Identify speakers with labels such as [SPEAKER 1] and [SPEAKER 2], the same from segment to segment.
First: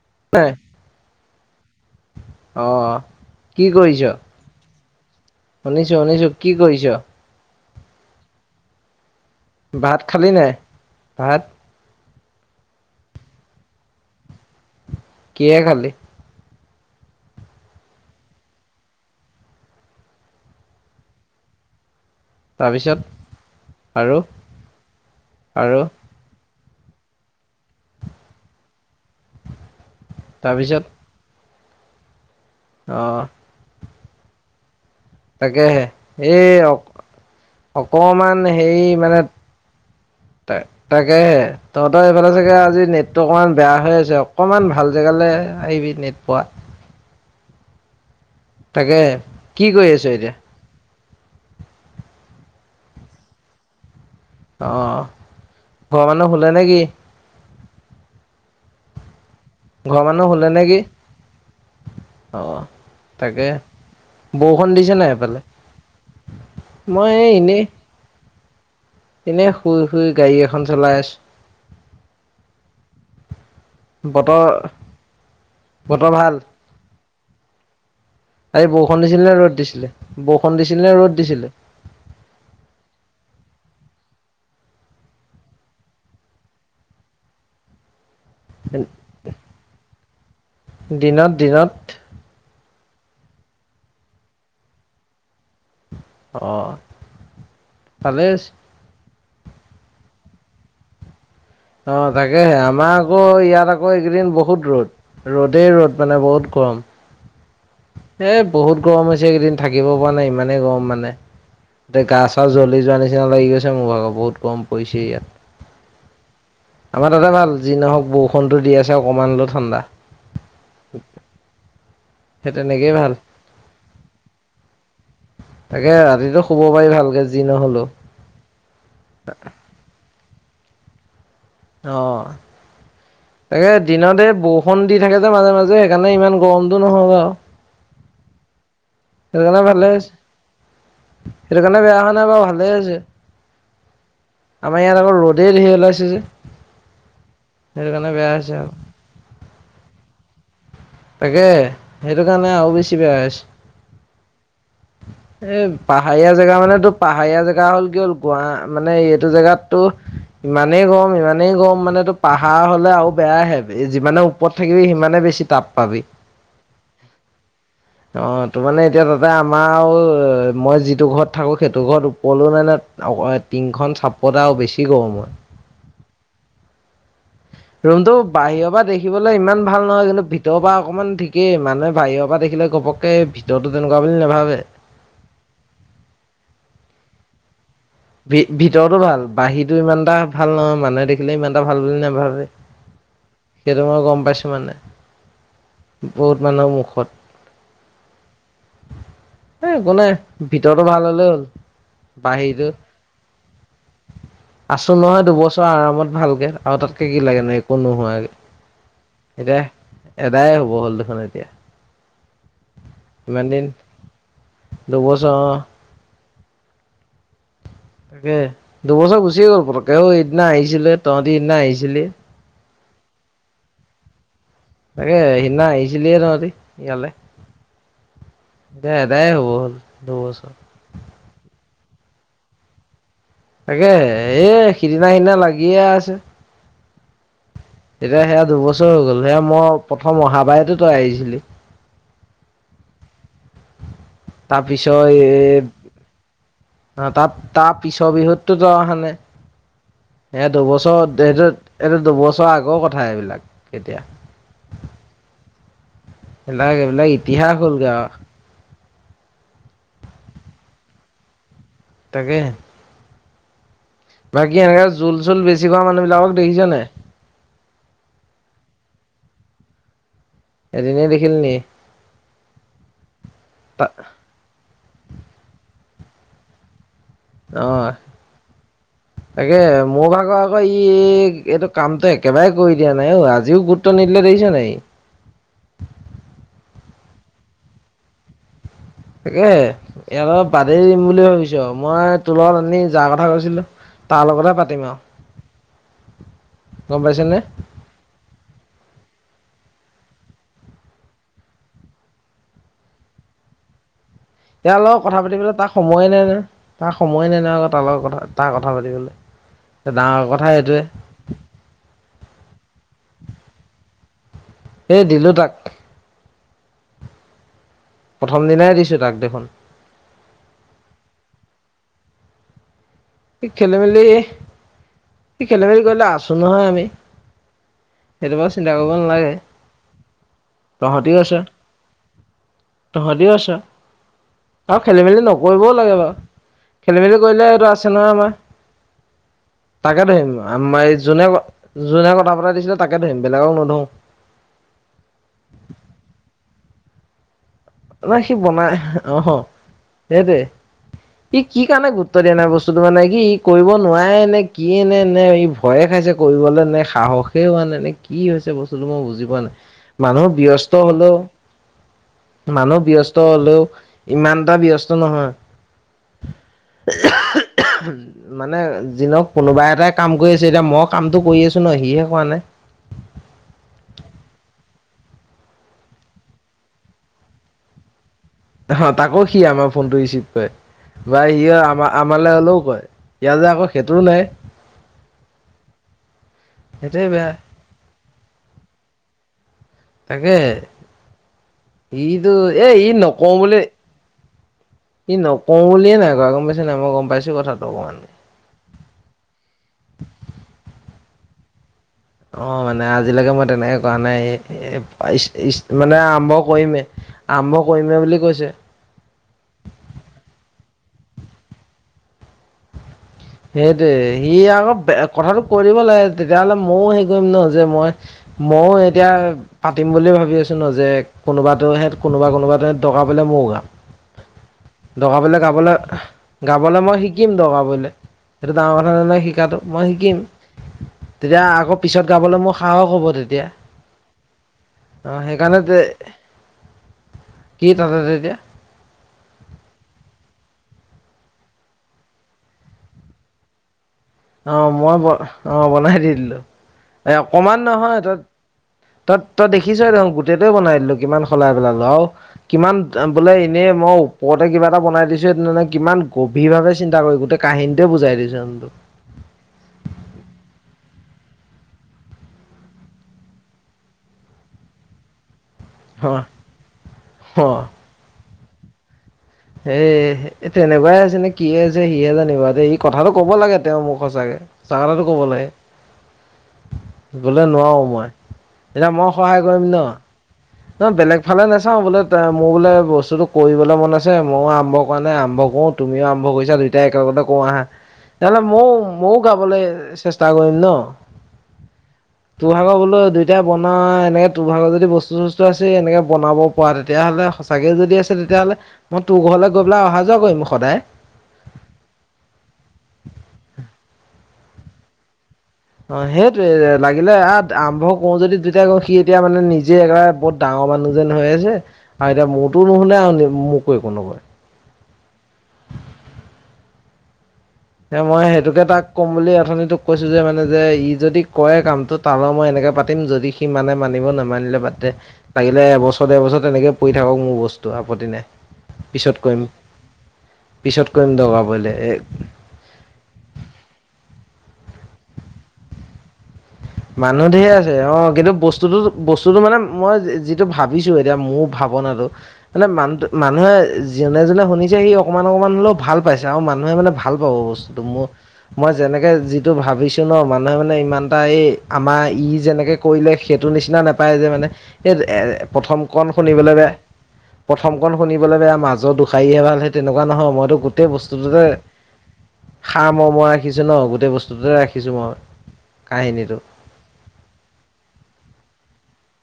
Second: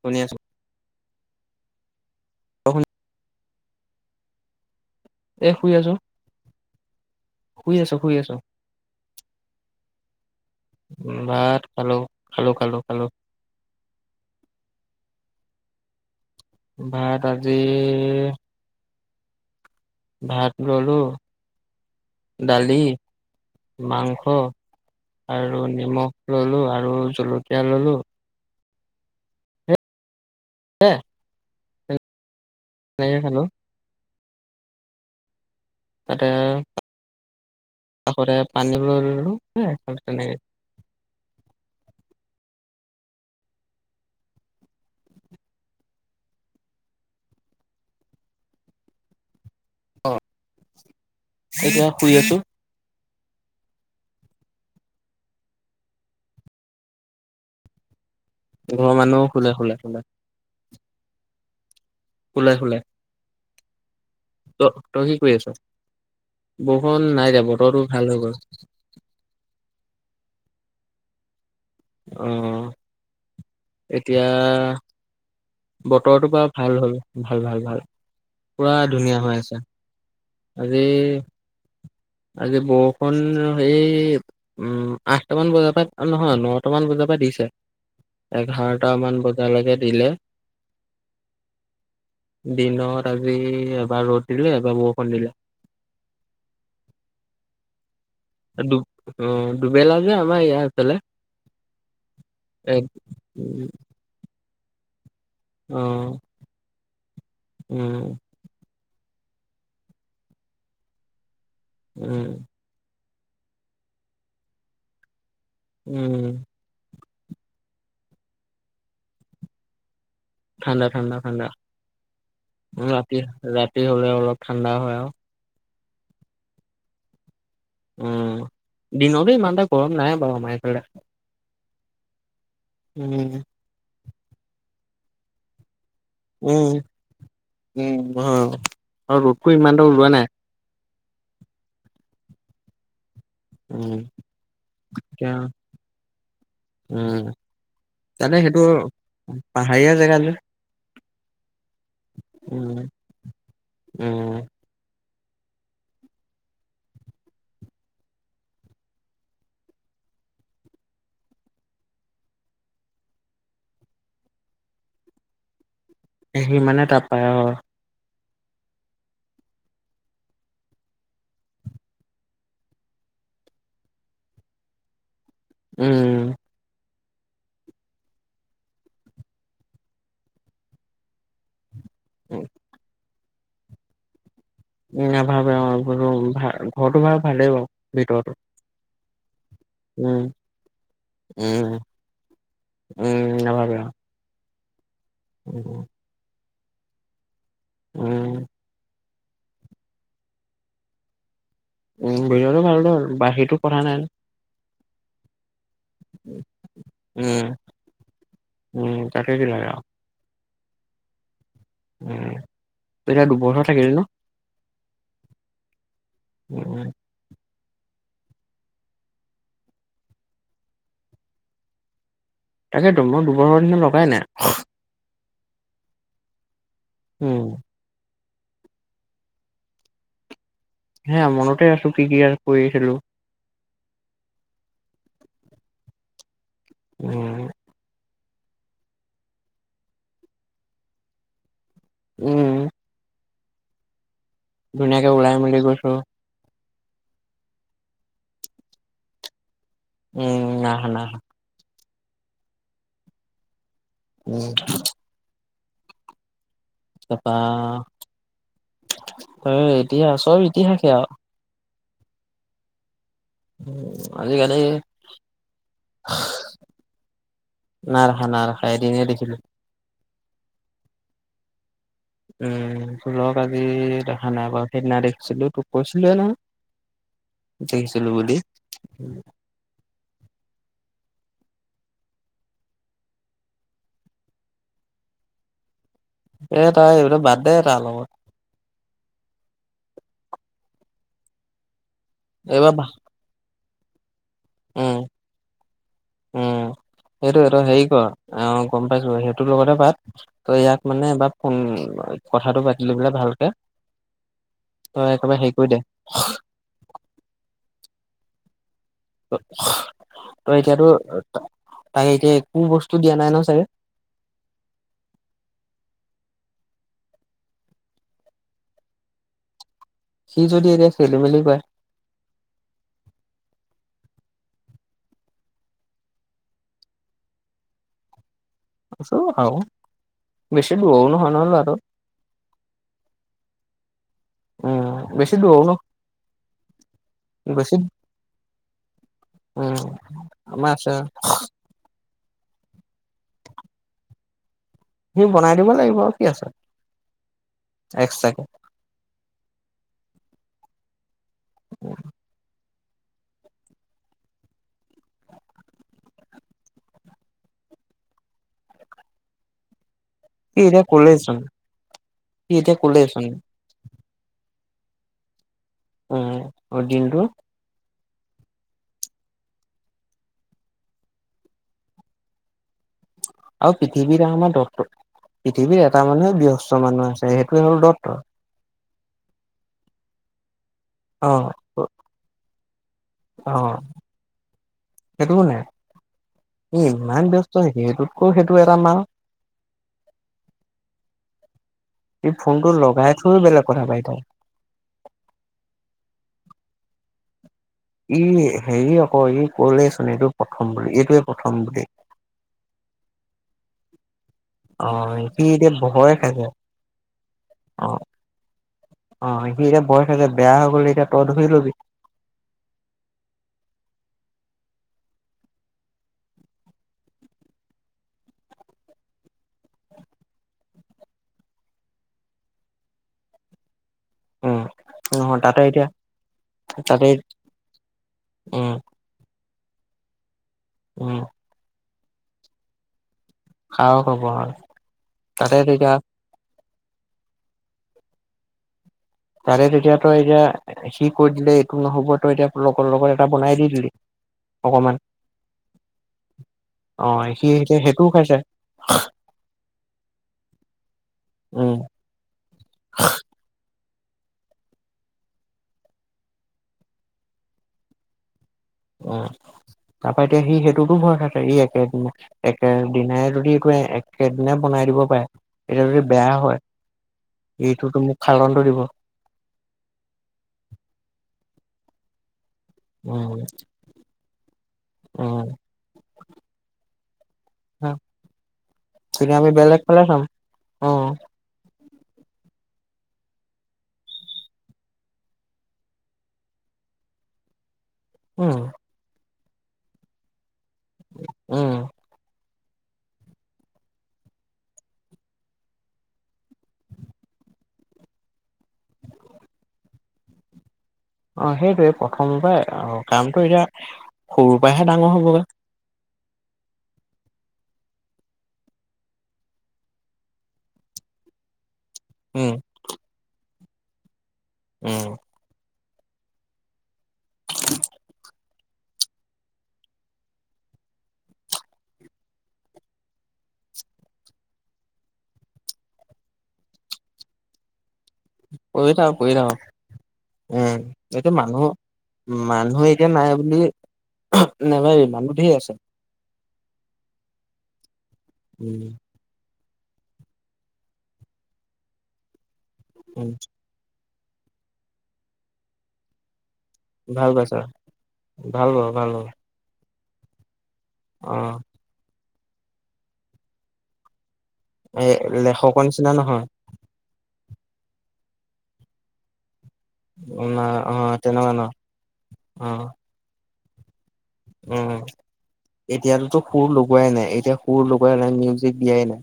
[SPEAKER 1] শুনি আছোঁ।
[SPEAKER 2] নাই অ', কি কৰিছ?
[SPEAKER 1] এ শুই আছো
[SPEAKER 2] শুনিছোঁ, শুনিছোঁ, কি কৰিছ'?
[SPEAKER 1] শুই আছোঁ, শুই আছোঁ,
[SPEAKER 2] ভাত খালি নাই
[SPEAKER 1] উম, ভাত খালোঁ। খালোঁ, খালোঁ, খালোঁ।
[SPEAKER 2] কিহে খালি?
[SPEAKER 1] ভাত আজি ভাত ললো। দালি,
[SPEAKER 2] তাৰপিছত আৰু
[SPEAKER 1] মাংস আৰু নিমখ ললোঁ। আৰু আৰু জলকীয়া ললোঁ।
[SPEAKER 2] তাৰপিছত। অ
[SPEAKER 1] নেকে খালোঁ।
[SPEAKER 2] তাকেহে,
[SPEAKER 1] তাতে
[SPEAKER 2] এই
[SPEAKER 1] কাষতে
[SPEAKER 2] অ-অকমান
[SPEAKER 1] পানী
[SPEAKER 2] হেৰি
[SPEAKER 1] লৈ
[SPEAKER 2] মানে
[SPEAKER 1] ললো এ খালো তেনেকে
[SPEAKER 2] তাক তাকেহে, তহঁতৰ এইফালে চাগে আজি নেটটো অকমান বেয়া হৈ আছে অকনমান ভাল জেগালৈ আহিবি নেট পোৱা তাকে কি কৰি
[SPEAKER 1] অ,
[SPEAKER 2] আছো এতিয়া
[SPEAKER 1] এতিয়া শুই আছো
[SPEAKER 2] অ ঘৰৰ মানুহ হুলে নেকি
[SPEAKER 1] ঘৰৰ মানুহ শুলে শুলে শুলে
[SPEAKER 2] ঘৰৰ মানুহ হুলে নেকি অ
[SPEAKER 1] শুলে শুলে
[SPEAKER 2] তাকে
[SPEAKER 1] ত
[SPEAKER 2] বৰষুণ দিছে
[SPEAKER 1] তই
[SPEAKER 2] নাই
[SPEAKER 1] কি কৰি
[SPEAKER 2] সেফালে?
[SPEAKER 1] আছ বৰষুণ
[SPEAKER 2] মই
[SPEAKER 1] নাই দিয়া
[SPEAKER 2] এনেই
[SPEAKER 1] বতৰটো ভাল হৈ গ'ল
[SPEAKER 2] এনে শুই শুই গাড়ী এ এখন চলাই আছো
[SPEAKER 1] অ এতিয়া
[SPEAKER 2] বতৰ
[SPEAKER 1] বতৰটোৰ পৰা ভাল হল ভাল ভাল ভাল
[SPEAKER 2] আজি
[SPEAKER 1] পুৰা
[SPEAKER 2] বৰষুণ
[SPEAKER 1] ধুনীয়া
[SPEAKER 2] দিছিলে নে
[SPEAKER 1] হৈ
[SPEAKER 2] ৰ'দ
[SPEAKER 1] আছে।
[SPEAKER 2] দিছিলে? বৰষুণ দিছিলে
[SPEAKER 1] আজি
[SPEAKER 2] নে ৰ'দ দিছিলে?
[SPEAKER 1] আজি বৰষুণ সেই উম আঠটামান বজাৰ পৰা নহয় ন টা মান বজাৰ পৰা দিছে এঘাৰটা মান বজালৈকে দিলে
[SPEAKER 2] দিনত দিনত
[SPEAKER 1] দিন আজি এবাৰ ৰোদ দিলে এবাৰ বৰষুণ দিলে
[SPEAKER 2] অ তালে,
[SPEAKER 1] দু অ দুবেলা যে আমাৰ ইয়া আছিলে
[SPEAKER 2] অ তাকে আমাৰ আকৌ ইয়াত আকৌ এইকেইদিন বহুত ৰ'দ ৰ'দেই
[SPEAKER 1] অ
[SPEAKER 2] ৰ'দ মানে বহুত গৰম
[SPEAKER 1] উম
[SPEAKER 2] এ বহুত গৰম হৈছে এই কেইদিন থাকিব পৰা নাই ইমানেই গৰম মানে। এয়া গা
[SPEAKER 1] উম
[SPEAKER 2] চা জ্বলি যোৱা নিচিনা লাগি গৈছে মোৰ ভাগত বহুত কম পৰিছে ইয়াত
[SPEAKER 1] উম,
[SPEAKER 2] আমাৰ তাতে ভাল যি দিনাখন বৰষুণটো দি আছে অকণমান হলেও ঠাণ্ডা।
[SPEAKER 1] ঠাণ্ডা ঠাণ্ডা ঠাণ্ডা
[SPEAKER 2] সেই তেনেকেই ভাল।
[SPEAKER 1] ৰাতি ৰাতি হ'লে অলপ ঠাণ্ডা হয় আৰু
[SPEAKER 2] তাকে ৰাতিতটো শুব পাৰি ভালকে যি নহ'লেও।
[SPEAKER 1] উম দিনতো ইমানটা গৰম নাই বাৰু আমাৰফালে
[SPEAKER 2] অ
[SPEAKER 1] উম
[SPEAKER 2] দিনতে বৰষুণ দি থাকে যে মাজে মাজে সেইকাৰণে ইমান গৰমটো নহয় বাৰু
[SPEAKER 1] অ আৰু
[SPEAKER 2] সেইটো
[SPEAKER 1] ৰ'দটো
[SPEAKER 2] কাৰণে
[SPEAKER 1] ইমান
[SPEAKER 2] ভালে হৈছে
[SPEAKER 1] ওলোৱা নাই
[SPEAKER 2] সেইটো কাৰণে বেয়া হোৱা নাই বাৰু ভালে আছে
[SPEAKER 1] উম,
[SPEAKER 2] আমাৰ ইয়াত আকৌ
[SPEAKER 1] এতিয়া
[SPEAKER 2] ৰদেই ওলাইছে যে।
[SPEAKER 1] উম
[SPEAKER 2] সেইটো কাৰণে বেয়া
[SPEAKER 1] তানে
[SPEAKER 2] হৈছে
[SPEAKER 1] সেইটো
[SPEAKER 2] আৰু
[SPEAKER 1] পাহাৰীয়া জেগা যে।
[SPEAKER 2] তাকে সেইটো কাৰণে আৰু
[SPEAKER 1] উম,
[SPEAKER 2] বেছি বেয়া আছে
[SPEAKER 1] উম।
[SPEAKER 2] এ পাহাৰীয়া জেগা মানটো পাহাৰীয়া জেগা হ'ল কি হ'ল গুৱ মানে এইটো জেগাতটো ইমানেই গৰম ইমানেই গৰম মানে টো পাহাৰ হলে আৰু বেয়া হে যিমানে ওপৰত থাকিবি ইমানে বেছি তাপ পাবি
[SPEAKER 1] এ সিমানে তাপ পায় আহ
[SPEAKER 2] অ তো মানে এতিয়া তাতে আমাৰ মই যিটো ঘৰত থাকো সেইটো ঘৰত ওপলো নাই নে অ টিংখন চাপতে বেছি গৰম হয়
[SPEAKER 1] উম
[SPEAKER 2] ৰুমতটো বাহিৰৰ পৰা দেখিবলৈ ইমান ভাল নহয় কিন্তু ভিতৰৰ পৰা অকনমান ঠিকেই মানে বাহিৰৰ পৰা
[SPEAKER 1] উম,
[SPEAKER 2] দেখিলে ঘপককে ভিতৰতো তেনেকুৱা বুলি নাভাবে
[SPEAKER 1] নাভাবে অ ঘৰটো ভাল ভালেই বাৰু ভিতৰতো
[SPEAKER 2] ভি ভিতৰতো ভাল। বাহিৰতটো ইমান এটা
[SPEAKER 1] উম,
[SPEAKER 2] ভাল নহয় মানুহে দেখিলে ইমান এটা
[SPEAKER 1] উম,
[SPEAKER 2] ভাল বুলি নাভাবে
[SPEAKER 1] উম,
[SPEAKER 2] সেইটো মই গম পাইছো মানে।
[SPEAKER 1] উম উম,
[SPEAKER 2] বহুত মানুহৰ মুখত,
[SPEAKER 1] উম,
[SPEAKER 2] সেই একো নাই ভিতৰটো ভাল হ'লে হল।
[SPEAKER 1] উম
[SPEAKER 2] বাহিৰতো
[SPEAKER 1] [inaudible]
[SPEAKER 2] আছো নহয় এইটো বস্তু আৰামত ভালকে আৰু তাতকে কি
[SPEAKER 1] উম,
[SPEAKER 2] লাগে নো একো
[SPEAKER 1] উম, তাকে কি
[SPEAKER 2] নোহোৱাকে
[SPEAKER 1] লাগে আৰু
[SPEAKER 2] সদায় হ'ব হ'ল দেখোন এতিয়া
[SPEAKER 1] উম তই এতিয়া
[SPEAKER 2] ইমান দিন
[SPEAKER 1] দুবছৰ থাকিল ন
[SPEAKER 2] দুবছৰ অ
[SPEAKER 1] উম হয়।
[SPEAKER 2] তাকে দুবছৰ গুচিয়ে গ'ল পটকে সেইদিনা আহিছিলে তহঁতি সেইদিনা আহিছিলি
[SPEAKER 1] তাকেইটো মই দুবছৰ দিনা লগাই ন
[SPEAKER 2] তাকে সিদিনা আহিছিলি তহঁতি ইয়ালে।
[SPEAKER 1] উম,
[SPEAKER 2] দেদায় হ'ব দুবছৰ
[SPEAKER 1] হে মনতে আছো কি কি কৰিছিলো
[SPEAKER 2] তাকে এই সিদিনা সিদিনা লাগিয়ে আছে
[SPEAKER 1] উম
[SPEAKER 2] এতিয়া সেয়া দুবছৰ হৈ গ'ল সেয়া মই প্ৰথম অহাবায়তো তই আহিছিলি
[SPEAKER 1] উম,
[SPEAKER 2] তাৰ
[SPEAKER 1] ধুনীয়াকে
[SPEAKER 2] পিছত
[SPEAKER 1] ওলাই মেলি
[SPEAKER 2] এ
[SPEAKER 1] গৈছো
[SPEAKER 2] অ তাত তাৰ পিছৰ বিহুতো তই অহা নাই।
[SPEAKER 1] উম
[SPEAKER 2] এ
[SPEAKER 1] নাহা নাহা
[SPEAKER 2] দুবছৰ এইটো এইটো দুবছৰৰ আগৰ কথা এইবিলাক। এতিয়া
[SPEAKER 1] উম
[SPEAKER 2] এইবিলাক এইবিলাক ইতিহাস হ'ল গে আও,
[SPEAKER 1] অ এতিয়া চব ইতিহাসে আৰু
[SPEAKER 2] তাকে
[SPEAKER 1] উম আজিকালি
[SPEAKER 2] বাকী এনেকে জোল চোল বেছি খোৱা মানুহ বিলাকক দেখিছানে নাই
[SPEAKER 1] না ৰাখা না ৰাখা এদিন হে দেখিলো
[SPEAKER 2] এদিনহে দেখিলি নেকি
[SPEAKER 1] উম, ধুলক আজি দেখা নাই বাৰু সেইদিনা দেখিছিলো তোক কৈছিলো নহয়।
[SPEAKER 2] অ,
[SPEAKER 1] দেখিছিলো বুলি
[SPEAKER 2] তাকে মোৰ ভাগৰ আকৌ ই, এইটো কামটো একেবাৰে কৰি দিয়া নাই অ, আজিও গুৰুত্ব নিদিলে দেখিছ নে নাই ই।
[SPEAKER 1] এ তাই এইবতো বাদ দে তাৰ লগত।
[SPEAKER 2] তাকে এয়া বাৰু বাদেই দিম বুলি ভাবিছো মই তলত
[SPEAKER 1] এইবাৰ
[SPEAKER 2] আনি যাৰ কথা কৈছিলো। তাৰ লগতে পাতিম
[SPEAKER 1] উম
[SPEAKER 2] আৰু।
[SPEAKER 1] উম,
[SPEAKER 2] গম পাইছনে
[SPEAKER 1] এটো এটা হেৰি কৰ অ, গম পাইছো সেইটো। তোৰ লগতে পাত ত' ইয়াক মানে এবাৰ ফোন কথাটো পাতিলে বোলে ভালকে।
[SPEAKER 2] ইয়াৰ লগত
[SPEAKER 1] তই
[SPEAKER 2] কথা
[SPEAKER 1] একেবাৰে হেৰি
[SPEAKER 2] পাতিবলে
[SPEAKER 1] কৰি
[SPEAKER 2] তাক
[SPEAKER 1] দে
[SPEAKER 2] সময়ে নাই নে তাক সময়ে নাই নে তাৰ লগৰ কথা তাৰ কথা, পাতিবলৈ ডাঙৰ কথা
[SPEAKER 1] ত'
[SPEAKER 2] সেইটোৱে
[SPEAKER 1] এতিয়াতো তাকে এতিয়া কোনো বস্তু দিয়া নাই ন। চাগে,
[SPEAKER 2] এ দিলো তাক। প্ৰথম দিনাই দিছো তাক দেখোন।
[SPEAKER 1] সি যদি এতিয়া খেলি মেলি কৰে।
[SPEAKER 2] সি খেলি মেলি, সি খেলে মেলি কৰিলে আছো নহয় আমি। সেইটো বাৰু চিন্তা কৰিব
[SPEAKER 1] আছো
[SPEAKER 2] নালাগে
[SPEAKER 1] আৰু বেছি দূৰও
[SPEAKER 2] তহঁতেও
[SPEAKER 1] নহয়
[SPEAKER 2] আছা।
[SPEAKER 1] নহয় ল'ৰাটো
[SPEAKER 2] তহঁতেও আছা। আৰু
[SPEAKER 1] উম
[SPEAKER 2] খেলি মেলি
[SPEAKER 1] বেছি দূৰও
[SPEAKER 2] নকৰিবও
[SPEAKER 1] ন
[SPEAKER 2] লাগে বাৰু খেলি মেলি কৰিলে এইটো,
[SPEAKER 1] বেছি
[SPEAKER 2] আছে নহয় আমাৰ
[SPEAKER 1] উম
[SPEAKER 2] তাকে ধৰিম আমাৰ এই যোনে ক যোনে ক, কথা বতাই দিছিলে তাকে ধৰিম বেলেগও নধও।
[SPEAKER 1] সি বনাই দিব লাগিব কি আছে।
[SPEAKER 2] নাই সি
[SPEAKER 1] এক্সট্ৰাকে
[SPEAKER 2] বনাই অ সেইটোৱে ই কি কাৰণে গুৰুত্ব দিয়া নাই বস্তু মানে কি ই কৰিব নোৱাৰে নে কি এ নে নে ই ভয়ে খাইছে কৰিবলৈ নে সাহসে হোৱা নাই এনে কি হৈছে বস্তুটো মই বুজি পোৱা নাই মানুহ
[SPEAKER 1] সি
[SPEAKER 2] ব্যস্ত
[SPEAKER 1] এতিয়া
[SPEAKER 2] হ'লেও
[SPEAKER 1] কলেজচোন সি এতিয়া
[SPEAKER 2] মানুহ ব্যস্ত
[SPEAKER 1] কলেজচোন
[SPEAKER 2] হ'লেও ইমানটা ব্যস্ত নহয়।
[SPEAKER 1] উ অ দিনটোৰ
[SPEAKER 2] মানে যিনক কোনোবা এটাই কাম কৰি আছে এতিয়া মই কামটো কৰি আছো ন সিহে কোৱা নাই
[SPEAKER 1] অ পৃথিৱী ডাঙৰ নে ডাক্তৰ পৃথিৱীৰ এটা মানুহে ব্যস্ত মানুহ আছে সেইটোৱে হ'ল দত্ত।
[SPEAKER 2] অ তাকো সি আমাৰ ফোন টো ৰিচিভ কৰে বা
[SPEAKER 1] অ
[SPEAKER 2] হি
[SPEAKER 1] সেইটো নাই
[SPEAKER 2] সেইটোৱে
[SPEAKER 1] ইমান
[SPEAKER 2] বেয়া।
[SPEAKER 1] ব্যস্ত সেইটোতকৈ সেইটো এটা মাৰ
[SPEAKER 2] তাকে হে
[SPEAKER 1] ই
[SPEAKER 2] ইটো এ
[SPEAKER 1] ফোনটো
[SPEAKER 2] ই
[SPEAKER 1] লগাই
[SPEAKER 2] নকও
[SPEAKER 1] থৈও
[SPEAKER 2] বুলে
[SPEAKER 1] বেলেগ কথা পাতি থাকে
[SPEAKER 2] ই নকও বুলিয়ে নাই ঘ গম নাই মই গম পাইছো কথাটো অকমানে
[SPEAKER 1] ই হেৰি আকৌ ই কলেইচোন এইটো প্ৰথম বুলি এইটোৱে প্ৰথম বুলি
[SPEAKER 2] অ মানে আজিলৈকে মই তেনেকে ক নাই
[SPEAKER 1] অ
[SPEAKER 2] স
[SPEAKER 1] সি
[SPEAKER 2] এ
[SPEAKER 1] এতিয়া
[SPEAKER 2] মানে
[SPEAKER 1] ভয়
[SPEAKER 2] আৰম্ভ
[SPEAKER 1] খাইছে
[SPEAKER 2] কৰিমে আৰম্ভ
[SPEAKER 1] অ
[SPEAKER 2] কৰিমে বুলি কৈছে।
[SPEAKER 1] অ সি এতিয়া বয়স আ যে বেয়া হৈ গ'ল এতিয়া তই ধৰি লবি
[SPEAKER 2] সেইটোৱে সি আকৌ কথাটো কৈ দিব লাগে তেতিয়া হ'লে ময়েও হে কৰিম ন যে মই ময়ও এতিয়া পাতিম বুলিুলিয়ে ভাবি আছো ন যে কোনোবা সত কোনোবা কোনোবাতেত দকা পলে
[SPEAKER 1] উম
[SPEAKER 2] দগাবলে
[SPEAKER 1] নহয় তাতে
[SPEAKER 2] গাবলৈ
[SPEAKER 1] এতিয়া
[SPEAKER 2] গাবলৈ মই
[SPEAKER 1] তাতে
[SPEAKER 2] শিকিম দগাবলে সেইটো ডাঙৰ
[SPEAKER 1] উম
[SPEAKER 2] কথা ন নহয় শিকাটো মই শিকিম
[SPEAKER 1] উম
[SPEAKER 2] তেতিয়া আকৌ পিছত গাবলৈ মোৰ সাহস হ'ব তেতিয়া
[SPEAKER 1] সাহস হব আৰু
[SPEAKER 2] এতিয়া অ
[SPEAKER 1] তাতে
[SPEAKER 2] সেইকাৰণে
[SPEAKER 1] তেতিয়া
[SPEAKER 2] কি তাতে এতিয়া।
[SPEAKER 1] তাৰে তেতিয়া তই এতিয়া সি কৈ দিলে এইটো নহ'ব তই এতিয়া লগৰ লগত এটা বনাই দি দিলি।
[SPEAKER 2] অ মই
[SPEAKER 1] অকমান
[SPEAKER 2] ব অ বনাই দি দিলো
[SPEAKER 1] অ
[SPEAKER 2] এই
[SPEAKER 1] সি
[SPEAKER 2] অকমান
[SPEAKER 1] এতিয়া
[SPEAKER 2] নহয়
[SPEAKER 1] সেইটোও
[SPEAKER 2] তাত
[SPEAKER 1] খাইছে
[SPEAKER 2] তই তই দেখিছেই দেখ গোটেইটে বনাই দিলো কিমান সলাই
[SPEAKER 1] উম
[SPEAKER 2] পেলালো আৰু কিমান বোলে এনেই মই পৰতে কিবা এটা বন দিছো সে কিমান গভীৰভাৱে চিন্তা কৰি গোটেই কাহিনীটোৱে বুজাই দিছোনটো
[SPEAKER 1] অ তাৰাপা এতিয়া সি সেইটোতো ভয় খা ই একেদ একে দিনাই যদি এইটো একেদিন বনাই দিব পাৰে এতিয়া যদি
[SPEAKER 2] অ
[SPEAKER 1] বেয়া হয় এইটোতো মোক খালনটো দিব।
[SPEAKER 2] এ তেনেকুৱাই আছে নে কি আছে সিহে জানিবাৰু যে এই কথাটো কব
[SPEAKER 1] উম
[SPEAKER 2] লাগে তেওঁ মোক সচাকে চাকথাটো কব লাগে।
[SPEAKER 1] উম
[SPEAKER 2] গ'লে নোৱাৰো মই এতিয়া মই
[SPEAKER 1] তেতিয়া
[SPEAKER 2] সহায়
[SPEAKER 1] আমি
[SPEAKER 2] কৰিম ন।
[SPEAKER 1] বেলেগ ফালে চাম
[SPEAKER 2] ন
[SPEAKER 1] অ
[SPEAKER 2] বেলেগ ফালে নাচাও বোলে মোৰ বোলে বস্তুটো কৰিবলে মন আছ আছে ময়ো আৰম্ভ কৰা নাই আৰম্ভ কৰো তুমিও আৰম্ভ কৰিছা দুইটাই একেলগতে কওঁ আহা। তেনেহ'লে
[SPEAKER 1] উম
[SPEAKER 2] ময়ও ময়ও গাবলৈ চেষ্টা কৰিম ন
[SPEAKER 1] উম।
[SPEAKER 2] তোৰভাগৰ বোলো দুইটাই বনা এনেকে তোৰভাগৰ যদি বস্তু চস্তু আছে এনেকে বনাব পৰা তেতিয়াহ'লে। সঁচাকে যদি আছে তেতিয়াহ'লে মই তোৰ ঘৰলৈ গৈ পেলাই অহা যোৱা কৰিম সদায়।
[SPEAKER 1] অ সেইটোৱে প্ৰথম পা অ কামটো এতিয়া সৰুৰ পৰাহে ডাঙৰ হবগৈ।
[SPEAKER 2] অ সেইটোৱে লাগিলে আ আৰম্ভ কৰো যদি দুতাই কওঁ সি এতিয়া মানে নিজে একেবাৰে বহুত ডাঙৰ মানুহ। যেন হৈ আছে আৰু এতিয়া
[SPEAKER 1] উম
[SPEAKER 2] মোৰতো নুশুলে [unintelligible] মোকো একো নকয়।
[SPEAKER 1] উম।
[SPEAKER 2] এ মই সেইটোকে তাক ক'ম বুলি অথনিটোক কৈছো যে মানে যে ই যদি কৰে কামটো তালৈ মই এনেকে পাতিম যদি সি মানে মানিব নামানিলে বাদ দে লাগিলে এবছৰ ডেৰ বছৰ তেনেকে পৰি থাকক মোৰ বস্তু আপত্তি নাই।
[SPEAKER 1] কৰি থাওক
[SPEAKER 2] পিছত
[SPEAKER 1] কৰি
[SPEAKER 2] কৰিম
[SPEAKER 1] থাকক, উম
[SPEAKER 2] পিছত কৰিম
[SPEAKER 1] এইটো
[SPEAKER 2] দৰকাৰ
[SPEAKER 1] মানুহ
[SPEAKER 2] পৰিলে এ
[SPEAKER 1] মানুহেই এতিয়া নাই বুলি নেভাবিবি মানুহ ধেৰ আছে।
[SPEAKER 2] মানুহ ধেৰ আছে অ কিন্তু বস্তুতটো
[SPEAKER 1] উম
[SPEAKER 2] বস্তুতটো মানে মই যিটো ভাবিছো এতিয়া মোৰ ভাৱনাটো মানে মানহটো
[SPEAKER 1] উম
[SPEAKER 2] মানুহে যি যোনে যোনে শুনিছে সি অকমান অকমান হলেও ভাল পাইছে আৰু মা মানুহে মানে ভাল পাব বস্তুটো,
[SPEAKER 1] ভাল
[SPEAKER 2] মই
[SPEAKER 1] বাৰু ভাল
[SPEAKER 2] যেনেকে
[SPEAKER 1] বাৰু
[SPEAKER 2] যিটো ভাবিছো ন মানুহে মানে ইমানটা
[SPEAKER 1] অ
[SPEAKER 2] এই আমাৰ ই যেনেকৈ কৰিলে সেইটো নিচিনা নাপায় যে মানে এই এ প্ৰথম
[SPEAKER 1] লেখকৰ নিচিনা
[SPEAKER 2] কন
[SPEAKER 1] নহয়
[SPEAKER 2] শুনিবলৈ বেয়া। প্ৰথম কন শুনিবলৈ বেয়া মাজৰ দুোসাৰীহে ভাল হে তেনেকুৱা নহয় মইতো গোটেই
[SPEAKER 1] অ
[SPEAKER 2] বস্তুটোতে
[SPEAKER 1] তেনেকুৱা ন অ
[SPEAKER 2] সাৰৰ্মম ৰাখিছো ন গোটেই বস্তু যতে ৰাখিছোঁ
[SPEAKER 1] উম
[SPEAKER 2] মই
[SPEAKER 1] এতিয়াতোতো
[SPEAKER 2] কাহিনীটো
[SPEAKER 1] সুৰ লগোৱাই নাই এতিয়া সুৰ লগোৱাই নাই, মিউজিক দিয়াই নাই।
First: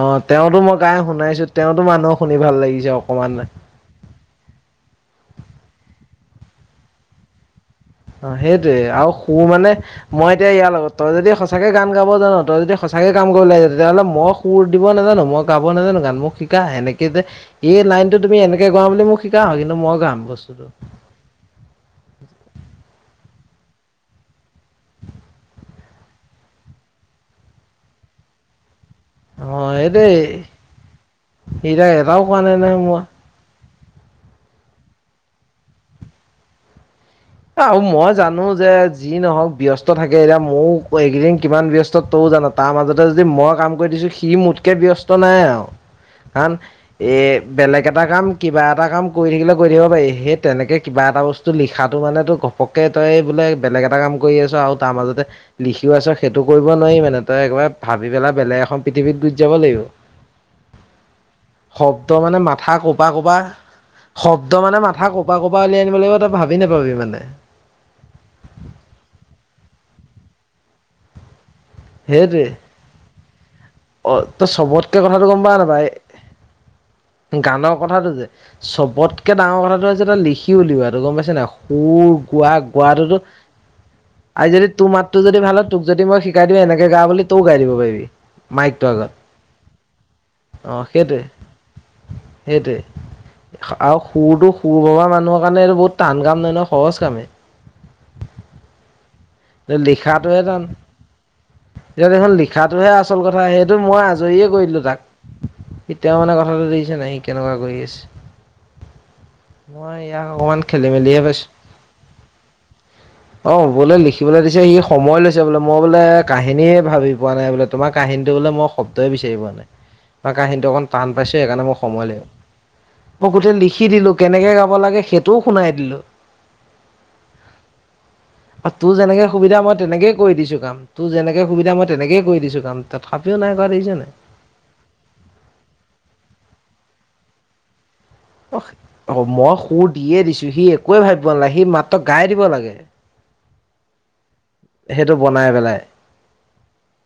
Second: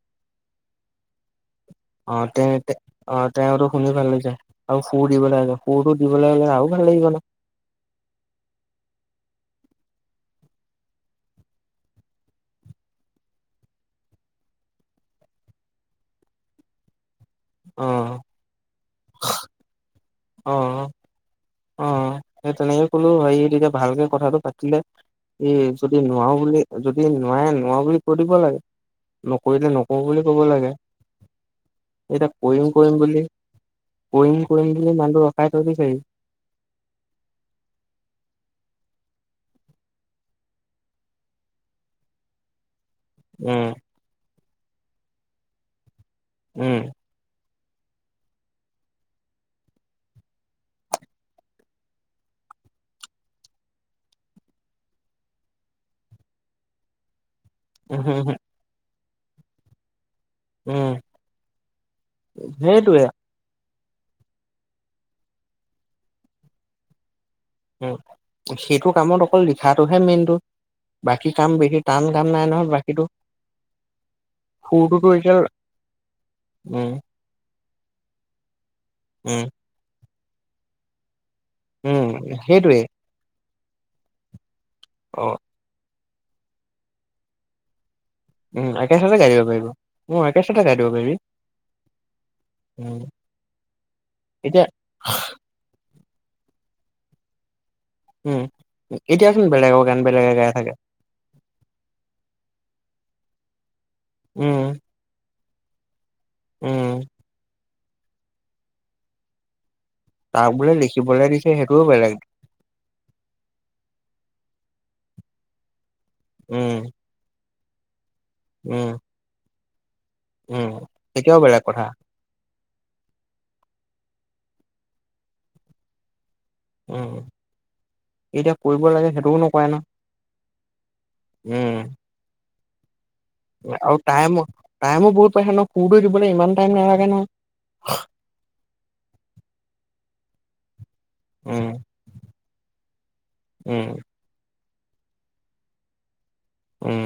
[SPEAKER 2] অ তেওঁতো মই গাই শুনাইছো তেওঁতো
[SPEAKER 1] অ
[SPEAKER 2] মানুহক শুনি
[SPEAKER 1] তেওঁ
[SPEAKER 2] ভাল
[SPEAKER 1] এটি,
[SPEAKER 2] লাগিছে
[SPEAKER 1] অ
[SPEAKER 2] অকমান
[SPEAKER 1] তেওঁতো শুনি ভাল লাগিছে আৰু সুৰ দিব লাগিব, সুৰটো দিবলৈ হ'লে আৰু ভাল লাগিব ন
[SPEAKER 2] অ সেইটোয়ে, আৰু সুৰ মানে, মই এতিয়া ইয়াৰ লগত তই যদি সঁচাকে গান গাব জান তই যদি সঁচ তেনেকে কাম কৰিব লাগিছে, তেতিয়াহ'লে মই সুৰ দিব নাজানো, মই গাব নাজানো গান, মোক শিকা সেনেকৈ যে এই
[SPEAKER 1] অ
[SPEAKER 2] লাইনটো তুমি এনেকে গোৱা বুলি মোক শিকা, কিন্তু মই গাম
[SPEAKER 1] অ
[SPEAKER 2] বস্তুটো
[SPEAKER 1] অ অ সেই তেনেকে ক'লো হেৰি তেতিয়া ভালকে কথাটো পাতিলে এ যদি নোৱাৰো বুলি, যদি নোৱাৰে নোৱাৰো বুলি কৈ দিব লাগে নকৰিলে নকৰো
[SPEAKER 2] সেইটোৱে
[SPEAKER 1] বুলি ক'ব লাগে
[SPEAKER 2] এটাও
[SPEAKER 1] এতিয়া
[SPEAKER 2] কোৱা নাই
[SPEAKER 1] কৰিম
[SPEAKER 2] নহয়
[SPEAKER 1] কৰিম
[SPEAKER 2] মই
[SPEAKER 1] বুলি কৰিম কৰিম বুলি মানুহটো ৰখাই থৈ দিছে সি।
[SPEAKER 2] মই জানো যে যি নহওক ব্যস্ত থাকে এতিয়া মও এইকেইদিন কিমান ব্যস্ত তৌ [unintelligible] তাৰ মাজত ত যদি মই
[SPEAKER 1] উম
[SPEAKER 2] কাম কৰি দিছো সি মোতকে ব্যস্ত নাই আৰু কাৰণ
[SPEAKER 1] উম
[SPEAKER 2] এ বেলেগ এটা কাম কিবা এটা কাম কৰি থাকিলে কৰি থাকিব পাৰি সেই তেনেকে কিবা এটা বস্তু লিখাত তটো মানে তো ঘপকে তই বোলে বেলেগ এটা কাম কৰি আছ আৰু তাৰ মাজতে লিখিও আছ সেইটো কৰিব নোৱাৰি মানে তই একেবাৰে ভাবি পেলাই
[SPEAKER 1] উম
[SPEAKER 2] বেলেগ এখন পৃথিৱীত গুছি যাব লাগিব।
[SPEAKER 1] উম
[SPEAKER 2] শব্দ মানে মাথা
[SPEAKER 1] সেইটোৱে
[SPEAKER 2] ক'পা ক'পা শব্দ মানে মাথা কপা ক'পা উলিয়াই আনিব লাগিব তই ভাবি নোপাবি মানে
[SPEAKER 1] উ সেইটো কামত অকল লিখাটোহে মেইনটো বাকী কাম বেছি টান কাম নাই
[SPEAKER 2] সেইটোৱে
[SPEAKER 1] নহয় বাকীটো
[SPEAKER 2] অ তই চবতকে
[SPEAKER 1] সুৰটোতো
[SPEAKER 2] কথাটো
[SPEAKER 1] এতিয়া
[SPEAKER 2] গম পাৱ নে নাপাৱ
[SPEAKER 1] উম
[SPEAKER 2] গানৰ কথাটো যে, চবতকে
[SPEAKER 1] উম
[SPEAKER 2] ডাঙৰ কথাটো হৈছে এটা লিখি উলিওৱাটো, গম পাইছ ন স
[SPEAKER 1] উম
[SPEAKER 2] গোৱা
[SPEAKER 1] সেইটোৱে
[SPEAKER 2] গোৱাটোতো, আ যদি তোৰ মাতটো
[SPEAKER 1] অ
[SPEAKER 2] যদি ভাল হয় যদি মই শিকাই দিওঁ এনেকে গা বুলি, তয়ো গাই দিব পাৰিবি
[SPEAKER 1] উম
[SPEAKER 2] মাইকটোৰ
[SPEAKER 1] একে
[SPEAKER 2] আগত
[SPEAKER 1] চাতে গাই দিব পাৰিব, উম একে চাতে
[SPEAKER 2] অ
[SPEAKER 1] গাই দিব পাৰিবি
[SPEAKER 2] সেইটোৱে সেইটোৱে
[SPEAKER 1] উম
[SPEAKER 2] আৰু সুৰটো
[SPEAKER 1] এতিয়া
[SPEAKER 2] সুৰ ভবা মানুহৰ কাৰণে এইটো বহুত টান কাম নহয় ন সহজ কামে।
[SPEAKER 1] উম এতিয়াচোন বেলেগৰ গান বেলেগে
[SPEAKER 2] লিখাতটোহে
[SPEAKER 1] গাই
[SPEAKER 2] তান,
[SPEAKER 1] থাকে।
[SPEAKER 2] এতিয়া দেখোন লিখাটোহে আচল কথা সেই কিন্তু মই আজৰিয়ে
[SPEAKER 1] উম,
[SPEAKER 2] কৰি দলোঁ তাক এতিয়াও মানে কথাটো
[SPEAKER 1] উম,
[SPEAKER 2] দিছে ন সি কেনেকুৱা কৰি আছে মই ইয়াক
[SPEAKER 1] তাক
[SPEAKER 2] অকমান
[SPEAKER 1] বোলে
[SPEAKER 2] খেলি মেলিহে
[SPEAKER 1] লিখিবলৈ
[SPEAKER 2] পাইছো
[SPEAKER 1] দিছে সেইটোও বেলেগ।
[SPEAKER 2] অ বোলে লী সি সময় লৈছে বোলে মই বোলে
[SPEAKER 1] উম,
[SPEAKER 2] কাহিনীয়ে ভাবি পোৱা নাই বোলে তোমাৰ কাহিনীটো বোলে মই
[SPEAKER 1] উম,
[SPEAKER 2] শব্দই বিচাৰি পোৱা নাই।
[SPEAKER 1] উম,
[SPEAKER 2] কাহিনীটো অকণ টান পাইছো
[SPEAKER 1] তেতিয়াও বেলেগ
[SPEAKER 2] সেইকাৰণে মোৰ
[SPEAKER 1] কথা।
[SPEAKER 2] সময় লাগিব মই গোটেই লিখি দিলো কেনেকে গাব লাগে সেইটোও শুনাই দিলো।
[SPEAKER 1] উম এতিয়া ক
[SPEAKER 2] তোৰ যেনেকে সুবিধা মই তেনেকেই কৰি দিছোঁ, কাম তোৰ যেনেকে সুবিধা মই
[SPEAKER 1] উম,
[SPEAKER 2] তেনেকেই কৰি দিছোঁ কাম। তথাপিও নাই কৰা দেখিছ
[SPEAKER 1] আৰু
[SPEAKER 2] নাই
[SPEAKER 1] টাইমো, টাইমো বহুত পাইছোঁ, ন' সুৰটো দিবলৈ ইমান টাইম নালাগে নহ।
[SPEAKER 2] অ', অ', মই সুৰ দিয়ে দিছোঁ সি এক কোৱে ভাবিব নালাগে,
[SPEAKER 1] উম,
[SPEAKER 2] সি মাত্ৰ গাই দিব লাগে।
[SPEAKER 1] উম,
[SPEAKER 2] সেইটো বনাই পেলাই।
[SPEAKER 1] উম